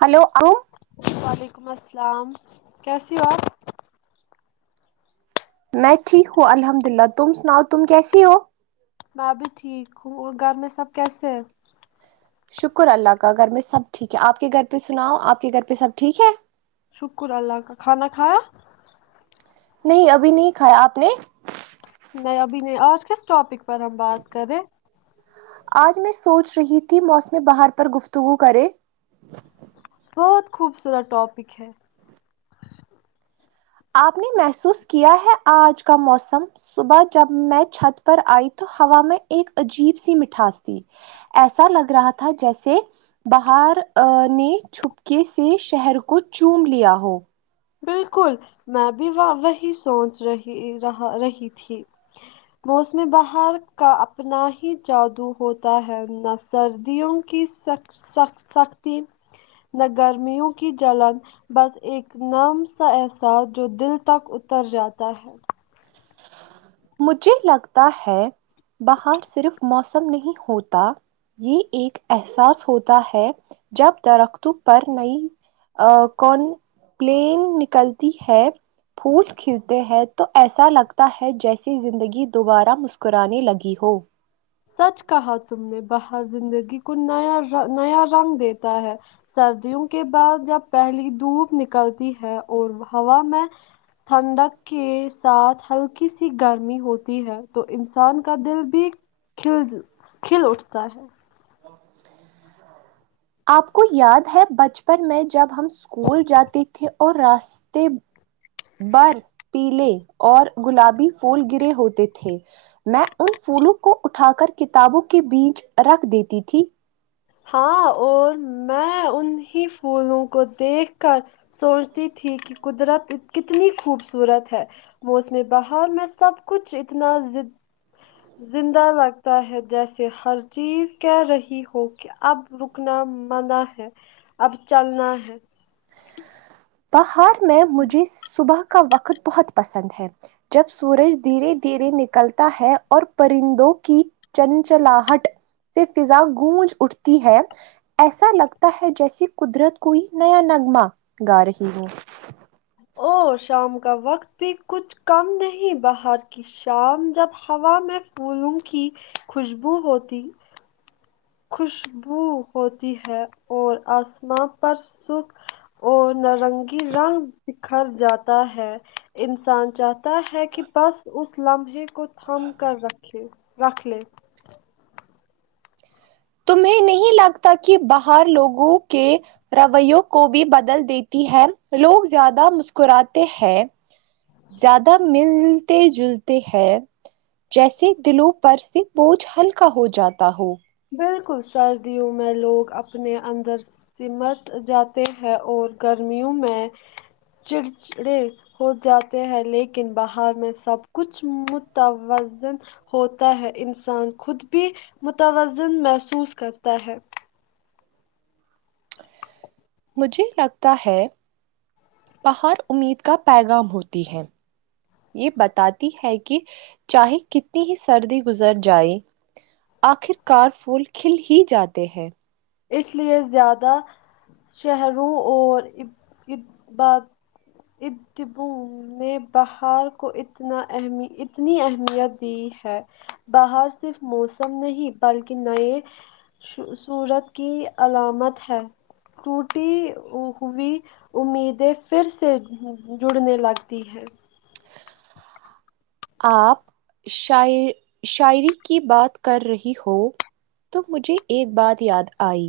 hello ابو وعلیکم السلام کیسی ہو آپ میں ٹھیک ہوں الحمد اللہ تم سناؤ تم کیسی ہو میں بھی ٹھیک ہوں اور گھر میں سب کیسے ہیں شکر اللہ کا گھر میں سب ٹھیک ہے آپ کے گھر پہ سناؤ آپ کے گھر پہ سب ٹھیک ہے شکر اللہ کا کھانا کھایا نہیں ابھی نہیں کھایا آپ نے نہیں ابھی نہیں آج کس ٹاپک پر ہم بات کریں آج میں سوچ رہی تھی موسم بہار پر گفتگو کرے بہت خوبصورت ٹاپک ہے آپ نے محسوس کیا ہے آج کا موسم صبح جب میں چھت پر آئی تو ہوا میں ایک عجیب سی مٹھاس تھی ایسا لگ رہا تھا جیسے بہار نے چھپکے سے شہر کو چوم لیا ہو بلکل میں بھی وہی سوچ رہی رہا رہی تھی موسم بہار کا اپنا ہی جادو ہوتا ہے نس سردیوں کی س سختی نہ گرمیوں کی جلن بس ایک نام سا احساس جو دل تک اتر جاتا ہے مجھے لگتا ہے باہر صرف موسم نہیں ہوتا یہ ایک احساس ہوتا ہے جب درختوں پر نئی ا کون پلین نکلتی ہے پھول کلتے ہیں تو ایسا لگتا ہے جیسے ی زندگی دوبارہ مسکرانے لگی ہو سچ کہا تم نے باہر زندگی کو نیا نیا رنگ دیتا ہے سردیوں کے بعد جب پہلی دھوپ نکلتی ہے اور ہوا میں ٹھنڈک کے ساتھ ہلکی سی گرمی ہوتی ہے تو انسان کا دل بھی کھل کھل اٹھتا ہے آپ کو یاد ہے بچپن میں جب ہم اسکول جاتی تھے اور راستے بر پیلے اور گلابی پھول گرے ہوتے تھے میں ان پھولوں کو اٹھا کر کتابوں کے بیچ رکھ دیتی تھی ہاں اور میں انہیں پھولوں کو دیکھ کر سوچتی تھی کہ قدرت کتنی خوبصورت ہے موسم بہار میں سب کچھ اتنا زندہ لگتا ہے جیسے ہر چیز کہہ رہی ہو کہ اب رکنا مانا ہے اب چلنا ہے بہار میں مجھے صبح کا وقت بہت پسند ہے جب سورج دھیرے دھیرے نکلتا ہے اور پرندوں کی چنچلاہٹ سے فضا گونج اٹھتی ہے ایسا لگتا ہے جیسے قدرت کوئی نیا نغمہ گا رہی ہو اور شام کا وقت بھی کچھ کم نہیں بہار کی شام جب ہوا میں پھولوں کی خوشبو ہوتی خوشبو ہوتی ہے اور آسمان پر سرخ اور نارنگی رنگ بکھر جاتا ہے انسان چاہتا ہے کہ بس اس لمحے کو تھام کر رکھے رکھ لے تمہیں نہیں لگتا کہ بہار لوگوں کے رویوں کو بھی بدل دیتی ہے لوگ زیادہ مسکراتے ہیں زیادہ مللتے جلتے ہیں جیسے دلوں پر سے بوجھ ہلکا ہو جاتا ہو بالکل سردیوں میں لوگ اپنے اندر سمٹ جاتے ہیں اور گرمیوں میں چڑچڑے ہو جاتے ہیں لیکن بہار میں سب کچھ متوزن ہوتا ہے انسان خود بھی متوازن محسوس کرتا ہے مجھے لگتا ہے بہار امید کا پیغام ہوتی ہے یہ بتاتی ہے کہ چاہے کتنی ہی سردی گزر جائے آخر کار پھول کھل ہی جاتے ہیں اس لیے زیادہ شہروں اور [unintelligible] [unintelligible] نے بہار کو اتنا اہمی اتنی اہمیت دی ہے بہار صرف موسم نہیں بلکہ نئے شو صورت کی علامت ہے ٹوٹی ہوئی امیدیں پھر سے جڑنے لگتی ہیں آپ شاعر شاعری کی بات کر رہی ہو تو مجھے ایک بات یاد آئی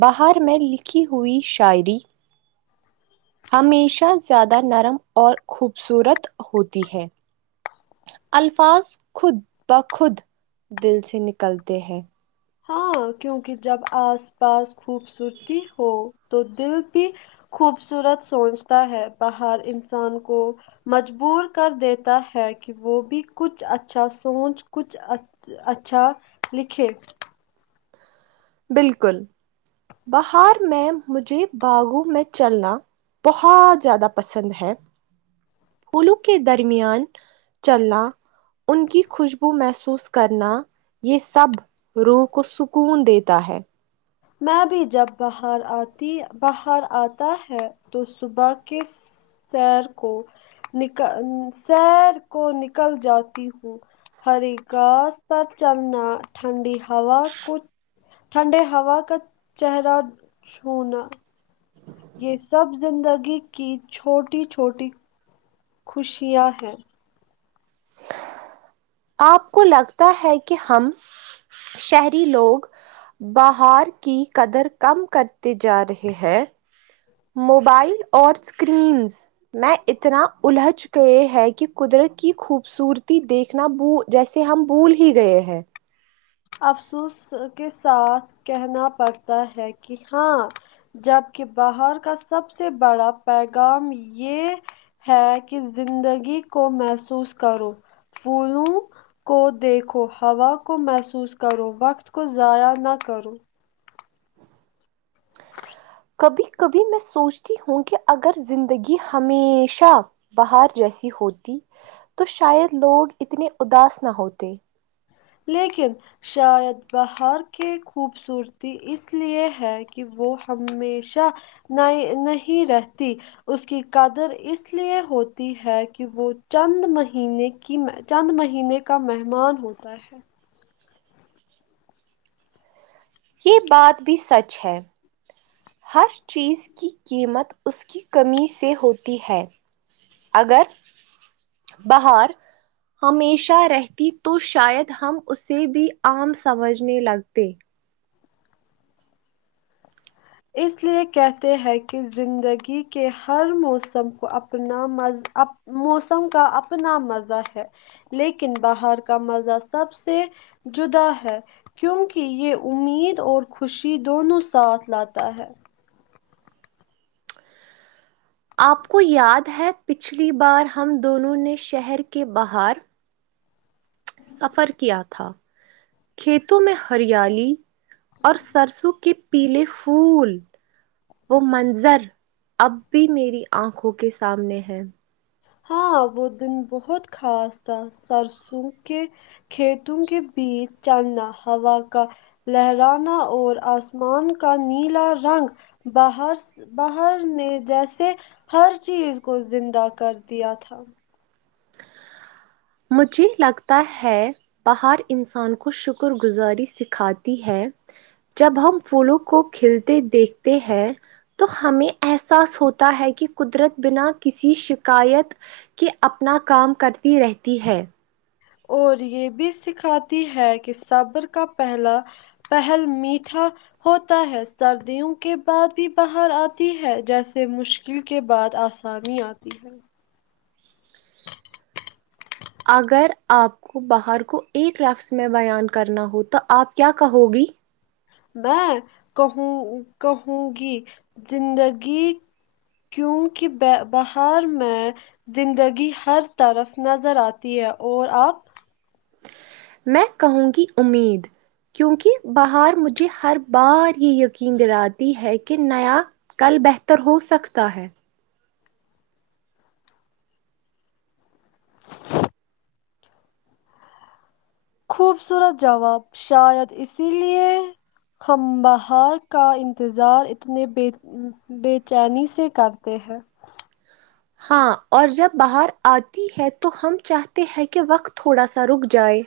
بہار میں لکھی ہوئی شاعری ہمیشہ زیادہ نرم اور خوبصورت ہوتی ہے الفاظ خود بخود دل سے نکلتے ہیں ہاں کیونکہ جب آس پاس خوبصورتی ہو تو دل بھی خوبصورت سونچتا ہے بہار انسان کو مجبور کر دیتا ہے کہ وہ بھی کچھ اچھا سونچ کچھ اچھ اچھا لکھے بالکل بہار میں مجھے باغوں میں چلنا بہت زیادہ پسند ہے پھولوں کے درمیان چلنا ان کی خوشبو محسوس کرنا یہ سب روح کو سکون دیت تا ہے میں بھی جب بہار آتی بہار آتا ہے تو صبح کے سس سیر کو نکا سیر کو نکل جاتی ہوں ہری گھاس پر چلنا ٹھنڈی ہوا کو ٹھنڈے ہوا کا چہرہ چھونا یہ سب زندگی کی چھوٹی چھوٹی خوشیاں ہیں آپ کو لگتا ہے کہ ہم شہری لوگ بہار کی قدر کم کرتے جا رہے ہیں موبائل اور اسکرینز میں اتنا الجھ گئے ہے کہ قدرت کی خوبصورتی دیکھنا بھول جیسے ہم بھول ہی گئے ہیں افسوس کے ساتھ کہنا پڑتا ہے کہ ہاں جبک باہر کا سب سے بڑا پیغام یہ ہے کہ زندگی کو محسوس کرو پھولوں کو دیکھو ہوا کو محسو محسوس کرو وقت کو ضائع نہ کرو کبھی کبھی میں سوچتی ہوں کہ اگر زندگی ہمیشہ باہر جیسی ہوتی تو شاید لوگ اتنے اداس نہ ہوتے لیکن شاید باہر کی خوبصورتی اس لیے ہے کہ وہ ہمیشہ نہیں نہیں رہتی اس کی قدر اس لیے ہوتی ہے کہ وہ چند مہینے کہ میں چند مہینے کا مہمان ہوتا ہے یہ بات بھی سچ ہے ہر چیز کی قیمت اس کی کمی سے ہوتی ہے اگر بہار ہمیشہ رہتی تو شاید ہم اسے بھی عام سمجھنے لگتے اس لیے کہتے ہیں کہ زندگی کے ہر موسم کو اپنا مزہ اپب موسم کا اپنا مزہ ہے لیکن باہر کا مزہ سب سے جدا ہے کیونکہ یہ امید اور خوشی دونوں ساتھ لاتا ہے آپ کو یاد ہے پچھلی بار ہم دونوں نے شہر کے باہر سفر کیا تھا کھیتوں میں ہریالی اور سرسوں کے پیلے پھول وہ منظر اب بھی میری آنکھوں کے سامنے ہے ہاں وہ دن بہت خاص تھا سرسوں کے کھیتوں کے بیچ جانا ہوا کا لہرانا اور آسمان کا نیلا رنگ باہر بہار نے جیسے ہر چیز کو زندہ کر دیا تھا مجھے لگتا ہے بہار انسان کو شکر گزاری سکھاتی ہے جب ہم پھولوں کو کھلتے دیکھتے ہیں تو ہمیں احساس ہوتا ہے کہ قدرت بنا کسی شکایت کہ اپنا کام کرتی رہتی ہے اور یہ بھی سکھاتی ہے کہ صابر کا پہلا پہل میٹھا ہوتا ہے سردیوں کے بعد بھی بہار آتی ہے جیسے مشکل کے بعد آسانی آتی ہے اگر آپ کو بہار کو ایک لفظ میں بیان کرنا ہو تو آپ کیا کہو گی میں کہوں کہوں گی زندگی کیونکہ بہار میں زندگی ہر طرف نظر آتی ہے اور آپ میں کہوں گی امید کیونکہ بہار مجھے ہر بار یہ یقین دلاتی ہے کہ نیا کل بہتر ہو سکتا ہے خوبصورت جواب شاید اسی لیے ہم بہار کا انتظار اتنے بے بے چینی سے کرتے ہیں ہاں اور جب بہار آتی ہے تو ہم چاہتے ہیں کہ وقت تھوڑا سا رک جائے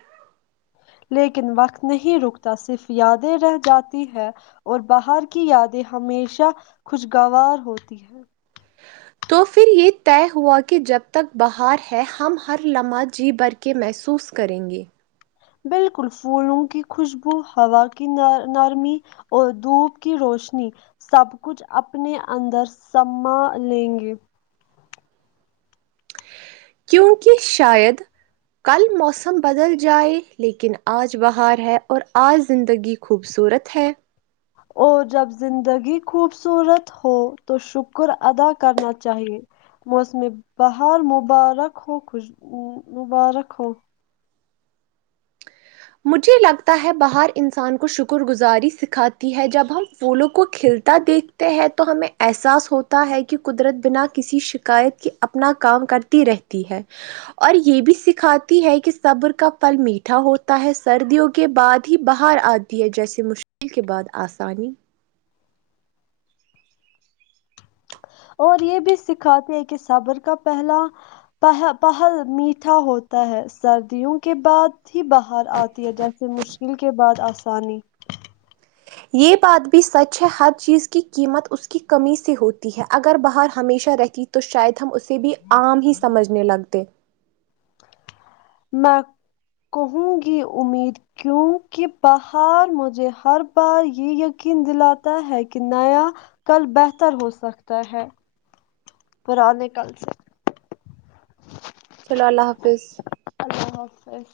لیکن وقت نہیں رکتا صرف یادیں رہ جاتی ہے اور بہار کی یادیں ہمیشہ خوشگوار ہوتی ہیں تو پھر یہ طے ہوا کہ جب تک بہار ہے ہم ہر لمحہ جی بر کے کہ محسوس کریں گے بالکل پھولوں کی خوشبو ہوا کی ن نرمی اور دھوپ کی روشنی سب کچھ اپنے اندر سما لیں گے کیونکہ شاید کل موسم بدل جائے لیکن آج بہار ہے اور آج زندگی خوبصورت ہے اور جب زندگی خوبصورت ہو تو شکر ادا کرنا چاہیے موسم بہار مبارک ہو خوش مبارک ہو مجھے لگتا ہے بہار انسان کو شکر گزاری سکھاتی ہے جب ہم پھولوں کو کھل تا دیکھتے ہیں تو ہمیں احساس ہوتا ہے کہ قدرت بنا کسی شکایت کے اپنا کام کر کرتی رہتی ہے اور یہ بھی سکھاتی ہے کہ صبر کا پھل میٹھا ہوتا تا ہے سردیوں کے بعد ہی بہار آتی ہے جیسے مشکل کے بعد آسانی اور یہ بھی سکھاتے ہیں کہ صبر کا پہلا پہ پہل میٹھا ہوتا ہے سردیوں کے بعد ہی بہار آتی ہے جیسے مشکل کے بعد آسانی یہ بات بھی سچ ہے ہر چیز کی قیمت اس کی کمی سے ہوتی ہے اگر بہار ہمیشہ رہتی تو شاید ہم اسے بھی عام ہی سمجھنے لگتے میں کہوں کی امید کی کیونکہ بہار مجھے ہر بار یہ یقین دلاتا ہے کہ نیا کل بہتر ہو سکتا ہے پرانے کل سے [inaudible] چلو اللہ حافظ اللہ حافظ